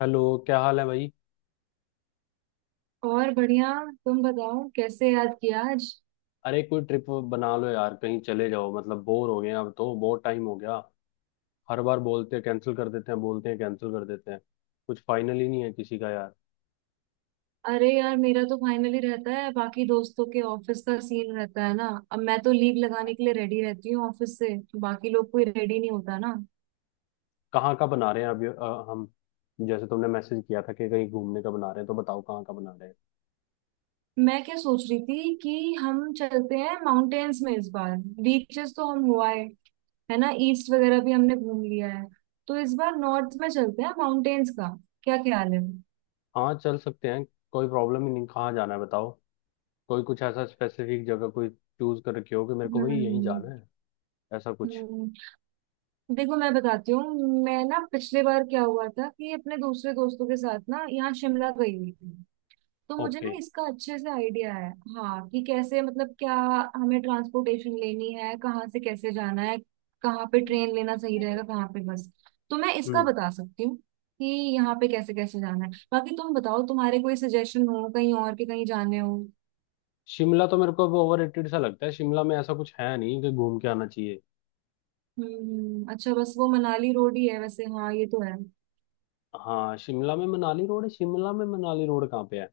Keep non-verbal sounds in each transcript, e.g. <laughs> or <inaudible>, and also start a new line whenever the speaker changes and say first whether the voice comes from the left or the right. left: Hello, क्या हाल है भाई?
right: और बढ़िया। तुम बताओ कैसे याद किया आज?
left: अरे कोई ट्रिप बना लो यार, कहीं चले जाओ, मतलब बोर हो गए हैं, अब तो बहुत टाइम हो गया। हर बार बोलते हैं कैंसिल कर देते हैं, बोलते हैं कैंसिल कर देते हैं, कुछ फाइनल ही नहीं है किसी का यार।
right: अरे यार मेरा तो फाइनली रहता है, बाकी दोस्तों के ऑफिस का सीन रहता है ना, अब मैं तो लीव लगाने के लिए रेडी रहती हूँ ऑफिस से। बाकी लोग कोई रेडी नहीं होता ना।
left: कहाँ का बना रहे हैं अभी, हम, जैसे तुमने मैसेज किया था कि कहीं घूमने का बना रहे हैं, तो बताओ कहाँ का बना रहे हैं?
right: मैं क्या सोच रही थी कि हम चलते हैं माउंटेन्स में इस बार। बीचेस तो हम हुआ है ना। ईस्ट वगैरह भी हमने घूम लिया है, तो इस बार नॉर्थ में चलते हैं माउंटेन्स का। क्या ख्याल है?
left: हाँ, चल सकते हैं, कोई प्रॉब्लम ही नहीं, कहाँ जाना है बताओ। कोई कुछ ऐसा स्पेसिफिक जगह कोई चूज कर रखी हो कि मेरे को भाई यहीं
right: हम्म।
left: जाना है, ऐसा कुछ?
right: देखो मैं बताती हूँ। मैं ना पिछले बार क्या हुआ था कि अपने दूसरे दोस्तों के साथ ना यहाँ शिमला गई हुई थी। तो मुझे ना
left: ओके।
right: इसका अच्छे से आइडिया है। हाँ, कि कैसे मतलब क्या, हमें ट्रांसपोर्टेशन लेनी है, कहाँ से कैसे जाना है, कहाँ पे ट्रेन लेना सही रहेगा,
left: हम्म
right: कहाँ पे बस। तो मैं इसका बता सकती हूँ कि यहाँ पे कैसे कैसे जाना है। बाकी तुम बताओ तुम्हारे कोई सजेशन हो कहीं और के, कहीं जाने हो।
left: शिमला तो मेरे को वो ओवररेटेड सा लगता है, शिमला में ऐसा कुछ है नहीं कि घूम के आना चाहिए।
right: अच्छा, बस वो मनाली रोड ही है वैसे। हाँ, ये तो है।
left: हाँ, शिमला में मनाली रोड है? शिमला में मनाली रोड कहाँ पे है?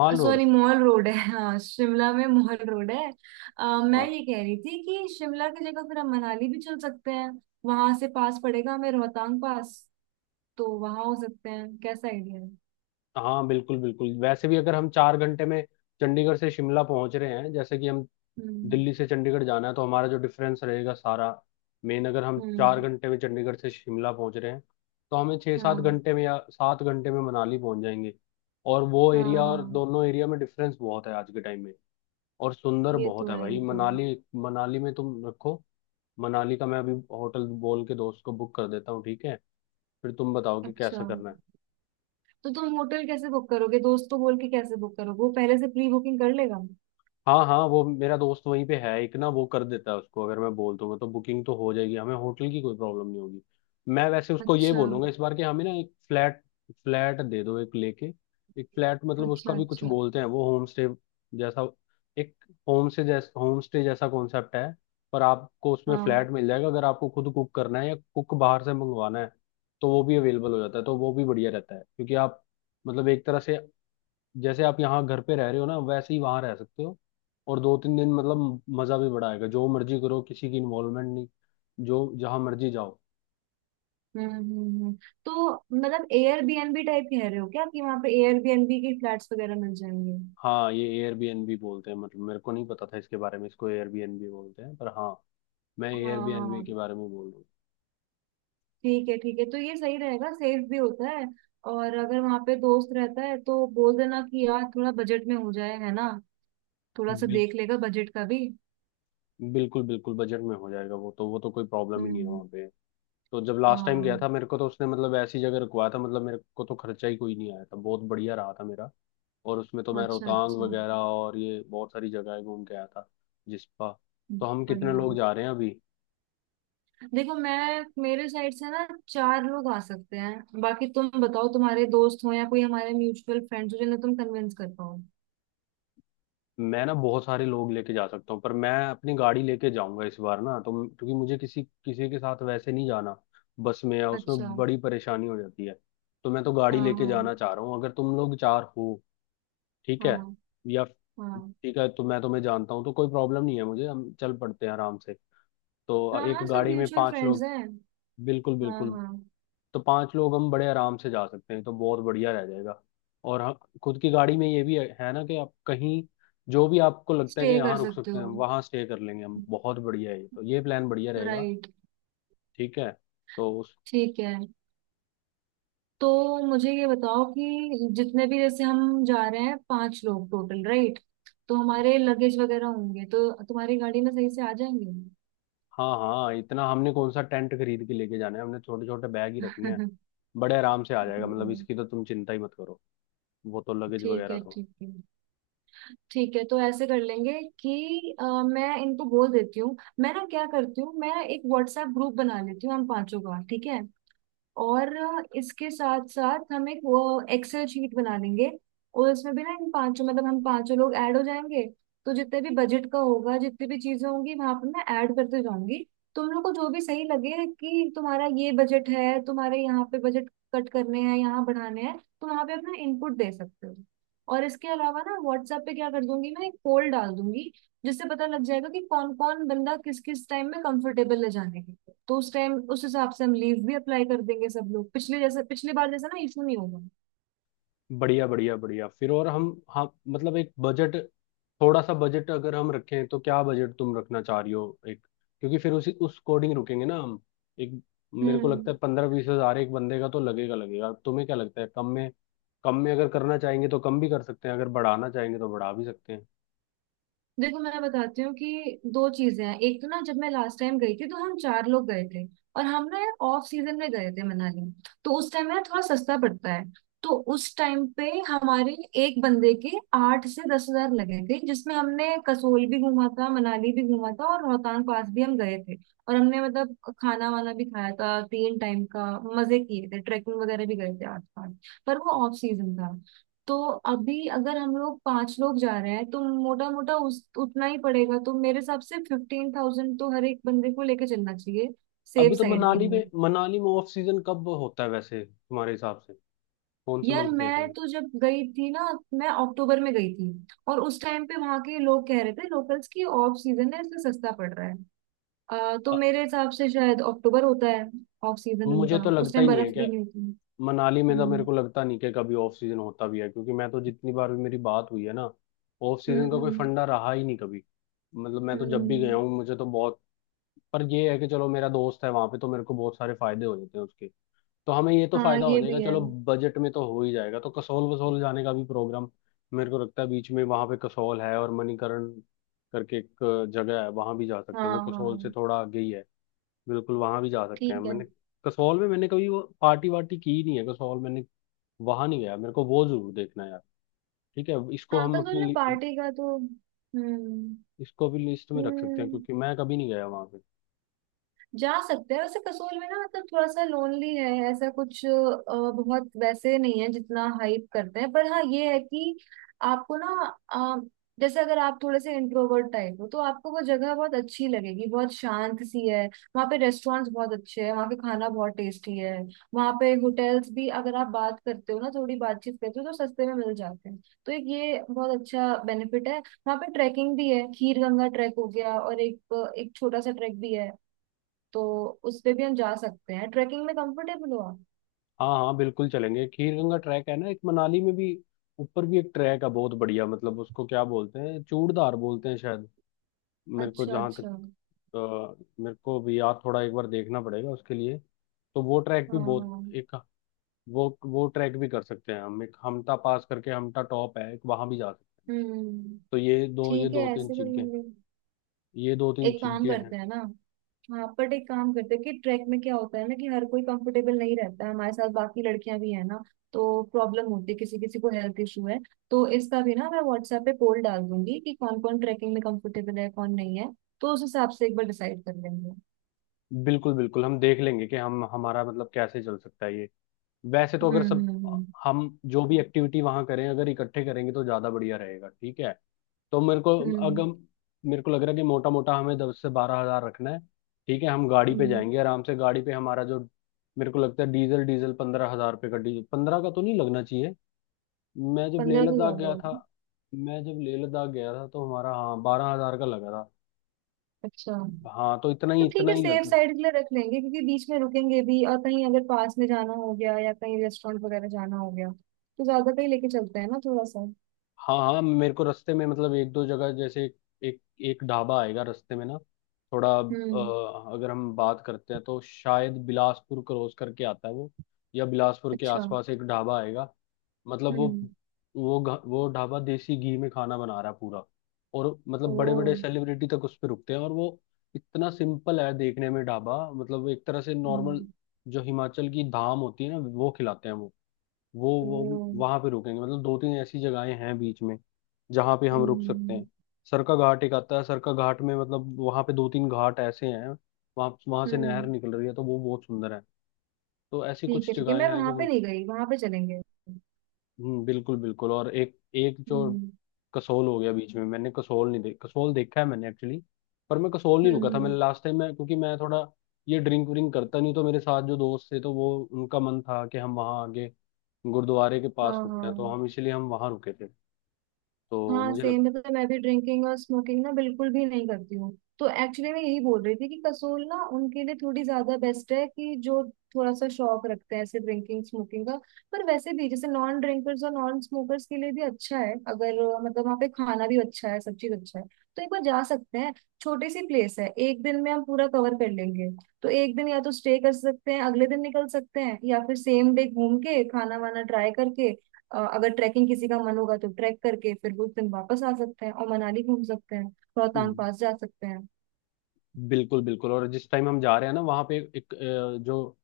left: Mall road.
right: Sorry, mall road है, हाँ शिमला में मॉल रोड है। अ, मैं
left: हाँ
right: ये कह रही थी कि शिमला की जगह फिर हम मनाली भी चल सकते हैं। वहां से पास पड़ेगा हमें रोहतांग पास, तो वहां हो सकते हैं। कैसा आइडिया है?
left: हाँ, बिल्कुल बिल्कुल, वैसे भी अगर हम 4 घंटे में चंडीगढ़ से शिमला पहुंच रहे हैं, जैसे कि हम
right: हम्म
left: दिल्ली से चंडीगढ़ जाना है, तो हमारा जो डिफरेंस रहेगा सारा, मेन, अगर हम चार
right: हम्म
left: घंटे में चंडीगढ़ से शिमला पहुंच रहे हैं तो हमें छः सात
right: हाँ
left: घंटे में या 7 घंटे में मनाली पहुंच जाएंगे। और वो
right: हाँ।
left: एरिया
right: हाँ
left: और दोनों एरिया में डिफरेंस बहुत है आज के टाइम में, और सुंदर
right: ये तो
left: बहुत है
right: है, ये
left: भाई
right: तो है।
left: मनाली। मनाली में तुम रखो, मनाली का मैं अभी होटल बोल के दोस्त को बुक कर देता हूँ, ठीक है? फिर तुम बताओ कि
right: अच्छा,
left: कैसा करना है।
right: तो तुम होटल कैसे बुक करोगे? दोस्त को बोल के कैसे बुक करोगे? वो पहले से प्री बुकिंग कर लेगा?
left: हाँ हाँ, वो मेरा दोस्त वहीं पे है एक ना, वो कर देता है, उसको अगर मैं बोल दूंगा तो बुकिंग तो हो जाएगी, हमें होटल की कोई प्रॉब्लम नहीं होगी। मैं वैसे उसको ये
right: अच्छा
left: बोलूंगा इस बार कि हमें ना एक फ्लैट फ्लैट दे दो एक लेके, एक फ्लैट, मतलब उसका
right: अच्छा
left: भी कुछ
right: अच्छा
left: बोलते हैं, वो होम स्टे जैसा। एक होम स्टे जैसा कॉन्सेप्ट है, पर आपको उसमें
right: हाँ
left: फ्लैट मिल जाएगा, अगर आपको खुद कुक करना है या कुक बाहर से मंगवाना है तो वो भी अवेलेबल हो जाता है। तो वो भी बढ़िया रहता है, क्योंकि आप, मतलब एक तरह से जैसे आप यहाँ घर पे रह रहे हो ना, वैसे ही वहां रह सकते हो। और 2-3 दिन, मतलब मजा भी बड़ा आएगा, जो मर्जी करो, किसी की इन्वॉल्वमेंट नहीं, जो जहां मर्जी जाओ।
right: हम्म हम्म, हम्म। तो मतलब एयरबीएनबी टाइप कह रहे हो क्या, कि वहां पे एयरबीएनबी के फ्लैट्स वगैरह मिल जाएंगे?
left: हाँ, ये एयरबीएनबी बोलते हैं? मतलब मेरे को नहीं पता था इसके बारे में, इसको एयरबीएनबी बोलते हैं, पर हाँ, मैं एयरबीएनबी के
right: हाँ,
left: बारे में बोल रहा
right: ठीक है ठीक है, तो ये सही रहेगा, सेफ भी होता है। और अगर वहां पे दोस्त रहता है तो बोल देना कि यार थोड़ा बजट में हो जाए, है ना। थोड़ा
left: हूँ।
right: सा देख लेगा बजट का भी।
left: बिल्कुल बिल्कुल, बजट में हो जाएगा, वो तो कोई प्रॉब्लम ही नहीं है
right: हम्म
left: वहाँ पे। तो जब लास्ट टाइम गया था
right: हाँ
left: मेरे को, तो उसने मतलब ऐसी जगह रुकवाया था, मतलब मेरे को तो खर्चा ही कोई नहीं आया था, बहुत बढ़िया रहा था मेरा, और उसमें तो मैं
right: अच्छा
left: रोहतांग
right: अच्छा
left: वगैरह और ये बहुत सारी जगहें घूम के आया था, जिसपा। तो हम कितने
right: बढ़िया।
left: लोग जा रहे हैं अभी?
right: देखो, मैं मेरे साइड से ना चार लोग आ सकते हैं। बाकी तुम बताओ तुम्हारे दोस्त हो या कोई हमारे म्यूचुअल फ्रेंड्स हो जिन्हें तुम कन्विंस कर पाओ।
left: मैं ना बहुत सारे लोग लेके जा सकता हूँ, पर मैं अपनी गाड़ी लेके जाऊंगा इस बार ना, तो क्योंकि मुझे किसी किसी के साथ वैसे नहीं जाना, बस में या
right: अच्छा,
left: उसमें बड़ी परेशानी हो जाती है। तो मैं तो गाड़ी
right: हाँ
left: लेके
right: हाँ
left: जाना चाह रहा हूँ, अगर तुम लोग चार हो, ठीक है?
right: हाँ
left: या
right: हाँ
left: ठीक है, तो मैं तुम्हें जानता हूँ तो कोई प्रॉब्लम नहीं है मुझे, हम चल पड़ते हैं आराम से। तो
right: हाँ
left: एक
right: हाँ, सब
left: गाड़ी में
right: म्यूचुअल
left: पांच
right: फ्रेंड्स
left: लोग,
right: हैं।
left: बिल्कुल
right: हाँ
left: बिल्कुल,
right: हाँ।
left: तो पांच लोग हम बड़े आराम से जा सकते हैं, तो बहुत बढ़िया रह जाएगा। और हम खुद की गाड़ी में ये भी है ना, कि आप कहीं जो भी आपको लगता है
right: स्टे
left: कि
right: कर
left: यहाँ रुक
right: सकते
left: सकते हैं
right: हो।
left: वहाँ स्टे कर लेंगे, हम बहुत बढ़िया है, ये तो ये प्लान बढ़िया रहेगा।
right: राइट।
left: ठीक है। तो उस
right: ठीक है, तो मुझे ये बताओ कि जितने भी जैसे हम जा रहे हैं, पांच लोग टोटल, राइट? तो हमारे लगेज वगैरह होंगे तो तुम्हारी गाड़ी में सही से आ जाएंगे?
left: हाँ हाँ, इतना हमने कौन सा टेंट खरीद के लेके जाना है, हमने छोटे छोटे बैग ही रखने हैं, बड़े आराम से आ जाएगा, मतलब इसकी तो तुम चिंता ही मत करो, वो तो
right: <laughs>
left: लगेज
right: ठीक
left: वगैरह
right: है
left: तो।
right: ठीक है। ठीक है तो ऐसे कर लेंगे कि मैं इनको बोल देती हूँ। मैं ना क्या करती हूँ, मैं एक व्हाट्सएप ग्रुप बना लेती हूँ हम पांचों का, ठीक है? और इसके साथ साथ हम एक वो एक्सेल शीट बना लेंगे। और उसमें भी ना इन पांचों मतलब हम पांचों लोग ऐड हो जाएंगे। तो जितने भी बजट का होगा, जितनी भी चीजें होंगी वहां पर मैं ऐड करते जाऊंगी। तुम लोग को जो भी सही लगे कि तुम्हारा ये बजट है, तुम्हारे यहाँ पे बजट कट करने हैं, यहाँ बढ़ाने हैं, तो वहां पे अपना इनपुट दे सकते हो। और इसके अलावा ना व्हाट्सएप पे क्या कर दूंगी, मैं एक पोल डाल दूंगी, जिससे पता लग जाएगा कि कौन कौन बंदा किस किस टाइम में कंफर्टेबल है जाने के लिए। तो उस टाइम उस हिसाब से हम लीव भी अप्लाई कर देंगे सब लोग। पिछले जैसे पिछली बार जैसा ना इशू नहीं होगा।
left: बढ़िया बढ़िया बढ़िया, फिर और हम, हाँ मतलब एक बजट, थोड़ा सा बजट अगर हम रखें तो क्या बजट तुम रखना चाह रही हो, एक, क्योंकि फिर उसी उस अकॉर्डिंग रुकेंगे ना हम, एक। मेरे को
right: हम्म।
left: लगता है 15-20 हजार एक बंदे का तो लगेगा, तुम्हें क्या लगता है? कम में, अगर करना चाहेंगे तो कम भी कर सकते हैं, अगर बढ़ाना चाहेंगे तो बढ़ा भी सकते हैं।
right: देखो मैं बताती हूँ कि दो चीजें हैं। एक तो ना जब मैं लास्ट टाइम गई थी तो हम चार लोग गए थे। और हम ना यार ऑफ सीजन में गए थे मनाली। तो उस टाइम ना थोड़ा सस्ता पड़ता है। तो उस टाइम पे हमारे एक बंदे के 8 से 10 हज़ार लगे थे, जिसमें हमने कसोल भी घूमा था, मनाली भी घूमा था और रोहतांग पास भी हम गए थे। और हमने मतलब खाना वाना भी खाया था 3 टाइम का। मजे किए थे, ट्रैकिंग वगैरह भी गए थे आस पास। पर वो ऑफ सीजन था। तो अभी अगर हम लोग पांच लोग जा रहे हैं तो मोटा मोटा उस उतना ही पड़ेगा। तो मेरे हिसाब से 15,000 तो हर एक बंदे को लेके चलना चाहिए,
left: अभी
right: सेफ
left: तो
right: साइड के
left: मनाली
right: लिए।
left: में मनाली में ऑफ सीजन कब होता है वैसे तुम्हारे हिसाब से, कौन से
right: यार
left: मंथ गए
right: मैं
left: थे?
right: तो जब गई थी ना, मैं अक्टूबर में गई थी। और उस टाइम पे वहां के लोग कह रहे थे लोकल्स की, ऑफ सीजन है इसलिए सस्ता पड़ रहा है। तो
left: अ,
right: मेरे हिसाब से शायद अक्टूबर होता है ऑफ सीजन
left: मुझे
right: उनका।
left: तो
right: उस
left: लगता
right: टाइम
left: ही नहीं है
right: बर्फ भी
left: कि
right: नहीं होती।
left: मनाली में, तो मेरे
right: हम्म
left: को लगता नहीं कि कभी ऑफ सीजन होता भी है, क्योंकि मैं तो जितनी बार भी मेरी बात हुई है ना, ऑफ
right: हम्म
left: सीजन का कोई
right: हम्म
left: फंडा रहा ही नहीं कभी। मतलब मैं तो जब भी गया
right: हम्म।
left: हूँ मुझे तो बहुत, पर ये है कि चलो, मेरा दोस्त है वहां पे तो मेरे को बहुत सारे फायदे हो जाते हैं उसके, तो हमें ये तो
right: हाँ
left: फायदा हो
right: ये
left: जाएगा
right: भी है।
left: चलो। बजट में तो हो ही जाएगा, तो कसौल वसौल जाने का भी प्रोग्राम, मेरे को लगता है बीच में वहां पे कसौल है और मणिकरण करके एक जगह है, वहां भी जा सकते हैं,
right: हाँ
left: वो कसौल से
right: हाँ
left: थोड़ा आगे ही है, बिल्कुल वहां भी जा सकते हैं।
right: ठीक है।
left: मैंने कसौल में मैंने कभी वो पार्टी वार्टी की नहीं है, कसौल मैंने वहां नहीं गया, मेरे को वो जरूर देखना है यार। ठीक है, इसको
right: हाँ,
left: हम
right: कंसोल ने पार्टी का तो हम्म।
left: इसको भी लिस्ट में रख सकते हैं
right: हम्म,
left: क्योंकि मैं कभी नहीं गया वहां पे।
right: जा सकते हैं वैसे। कसोल में ना मतलब थोड़ा सा लोनली है ऐसा कुछ। बहुत वैसे नहीं है जितना हाइप करते हैं, पर हाँ ये है कि आपको ना अ, जैसे अगर आप थोड़े से इंट्रोवर्ट टाइप हो तो आपको वो जगह बहुत अच्छी लगेगी, बहुत शांत सी है। वहाँ पे रेस्टोरेंट्स बहुत अच्छे हैं, वहाँ पे खाना बहुत टेस्टी है। वहाँ पे होटल्स भी, अगर आप बात करते हो ना, थोड़ी बातचीत करते हो तो सस्ते में मिल जाते हैं। तो एक ये बहुत अच्छा बेनिफिट है। वहाँ पे ट्रैकिंग भी है, खीर गंगा ट्रैक हो गया और एक एक छोटा सा ट्रैक भी है। तो उस पे भी हम जा सकते हैं। ट्रैकिंग में कंफर्टेबल हो आप?
left: हाँ हाँ बिल्कुल चलेंगे, खीर गंगा ट्रैक है ना एक मनाली में भी, ऊपर भी एक ट्रैक है बहुत बढ़िया, मतलब उसको क्या बोलते हैं, चूड़धार बोलते हैं शायद, मेरे को
right: अच्छा
left: जहाँ तक,
right: अच्छा
left: अ, मेरे को भी याद, थोड़ा एक बार देखना पड़ेगा उसके लिए। तो वो ट्रैक भी
right: हाँ
left: बहुत,
right: हाँ
left: एक, वो ट्रैक भी कर सकते हैं हम, एक हमटा पास करके हमटा टॉप है एक, वहां भी जा सकते हैं।
right: हम्म
left: तो
right: ठीक है ऐसे कर लेंगे।
left: ये दो तीन
right: एक काम
left: चीजें हैं।
right: करते हैं ना। हाँ, बट एक काम करते हैं कि ट्रैक में क्या होता है ना कि हर कोई कंफर्टेबल नहीं रहता है हमारे साथ। बाकी लड़कियां भी है ना। तो प्रॉब्लम होती है, किसी किसी को हेल्थ इशू है। तो इसका भी ना मैं व्हाट्सएप पे पोल डाल दूंगी कि कौन कौन ट्रैकिंग में कंफर्टेबल है कौन नहीं है। तो उस हिसाब से एक बार डिसाइड कर लेंगे।
left: बिल्कुल बिल्कुल, हम देख लेंगे कि हम हमारा मतलब कैसे चल सकता है ये। वैसे तो
right: हम्म
left: अगर सब,
right: हम्म हम्म
left: हम जो भी एक्टिविटी वहां करें अगर इकट्ठे करेंगे तो ज्यादा बढ़िया रहेगा, ठीक है? तो मेरे को, अगर
right: हम्म
left: मेरे को लग रहा है कि मोटा मोटा हमें 10 से 12 हजार रखना है, ठीक है? हम गाड़ी पे
right: हम्म,
left: जाएंगे आराम से, गाड़ी पे हमारा जो, मेरे को लगता है डीजल डीजल 15 हजार रुपये का, डीजल 15 का तो नहीं लगना चाहिए। मैं जब लेह
right: 15 तो
left: लद्दाख
right: ज्यादा
left: गया था,
right: होगा।
left: तो हमारा, हाँ, 12 हजार का लगा था।
right: अच्छा,
left: हाँ, तो इतना
right: तो
left: ही,
right: ठीक
left: इतना
right: है,
left: ही
right: सेफ
left: लग।
right: साइड के लिए रख लेंगे, क्योंकि बीच में रुकेंगे भी, और कहीं अगर पास में जाना हो गया या कहीं रेस्टोरेंट वगैरह जाना हो गया तो ज्यादा कहीं लेके चलते हैं ना थोड़ा सा।
left: हाँ हाँ, मेरे को रास्ते में मतलब एक दो जगह, जैसे एक एक ढाबा आएगा रास्ते में ना, थोड़ा,
right: हम्म
left: अगर हम बात करते हैं तो शायद बिलासपुर क्रॉस करके आता है वो, या बिलासपुर के
right: अच्छा
left: आसपास एक ढाबा आएगा, मतलब वो,
right: हम्म
left: वो ढाबा देसी घी में खाना बना रहा है पूरा। और
right: ओ
left: मतलब बड़े बड़े सेलिब्रिटी तक उस पे रुकते हैं और वो इतना सिंपल है देखने में ढाबा, मतलब एक तरह से नॉर्मल,
right: हम्म
left: जो हिमाचल की धाम होती है ना वो खिलाते हैं। वो
right: ओ
left: वो वहां पे रुकेंगे, मतलब दो तीन ऐसी जगहें हैं बीच में जहां पे हम रुक सकते
right: हम्म
left: हैं। सरका घाट एक आता है, सरका घाट में मतलब वहां पे दो तीन घाट ऐसे हैं, वहां वहां से नहर
right: हम्म।
left: निकल रही है तो वो बहुत सुंदर है। तो ऐसी
right: ठीक है
left: कुछ
right: ठीक है,
left: जगहें
right: मैं
left: हैं
right: वहां
left: जो
right: पे नहीं गई, वहां पे चलेंगे।
left: बिल्कुल बिल्कुल, और एक एक जो
right: हम्म
left: कसोल हो गया बीच में, मैंने कसोल नहीं देख, कसोल देखा है मैंने एक्चुअली, पर मैं कसोल नहीं
right: हम्म
left: रुका था मैंने
right: हम्म,
left: लास्ट टाइम, मैं, क्योंकि मैं थोड़ा ये ड्रिंक व्रिंक करता नहीं, तो मेरे साथ जो दोस्त थे तो वो उनका मन था कि हम वहाँ आगे गुरुद्वारे के
right: हाँ
left: पास रुकते
right: हाँ
left: हैं, तो हम इसीलिए हम वहाँ रुके थे। तो
right: हाँ,
left: मुझे लग।
right: सेम मतलब मैं भी ड्रिंकिंग और स्मोकिंग ना बिल्कुल भी नहीं करती हूँ। तो एक्चुअली मैं यही बोल रही थी कि कसोल ना उनके लिए थोड़ी ज्यादा बेस्ट है, कि जो थोड़ा सा शौक रखते हैं ऐसे ड्रिंकिंग स्मोकिंग का। पर वैसे भी, जैसे नॉन ड्रिंकर्स और नॉन स्मोकर्स के लिए भी अच्छा है, अगर मतलब वहाँ पे खाना भी अच्छा है, सब चीज अच्छा है। तो एक बार जा सकते हैं। छोटी सी प्लेस है, एक दिन में हम पूरा कवर कर लेंगे। तो एक दिन या तो स्टे कर सकते हैं, अगले दिन निकल सकते हैं, या फिर सेम डे घूम के खाना वाना ट्राई करके अगर ट्रैकिंग किसी का मन होगा तो ट्रैक करके फिर उस दिन वापस आ सकते हैं और मनाली घूम सकते हैं, रोहतांग पास जा सकते हैं।
left: बिल्कुल बिल्कुल, और जिस टाइम हम जा रहे हैं ना, वहाँ पे एक, जो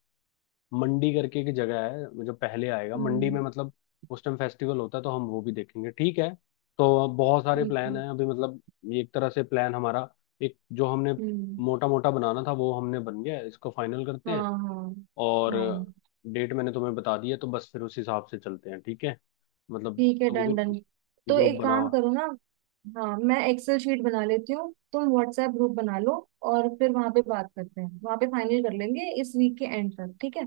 left: मंडी करके एक जगह है जो पहले आएगा मंडी में,
right: हम्म
left: मतलब उस टाइम फेस्टिवल होता है तो हम वो भी देखेंगे, ठीक है? तो बहुत सारे
right: ठीक है
left: प्लान हैं अभी मतलब, ये एक तरह से प्लान हमारा, एक जो हमने
right: हम्म
left: मोटा मोटा बनाना था वो हमने बन गया है। इसको फाइनल करते हैं,
right: हाँ
left: और
right: हाँ हाँ
left: डेट मैंने तुम्हें बता दी है, तो बस फिर उस हिसाब से चलते हैं ठीक है? मतलब
right: ठीक है,
left: तुम
right: डन डन।
left: ग्रुप
right: तो
left: ग्रुप
right: एक
left: बनाओ।
right: काम करो ना। हाँ, मैं एक्सेल शीट बना लेती हूँ, तुम व्हाट्सएप ग्रुप बना लो। और फिर वहां पे बात करते हैं, वहां पे फाइनल कर लेंगे इस वीक के एंड तक, ठीक है।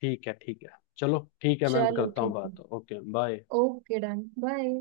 left: ठीक है ठीक है, चलो ठीक है, मैं
right: चलो
left: करता हूँ
right: ठीक है,
left: बात, okay bye.
right: Okay done bye.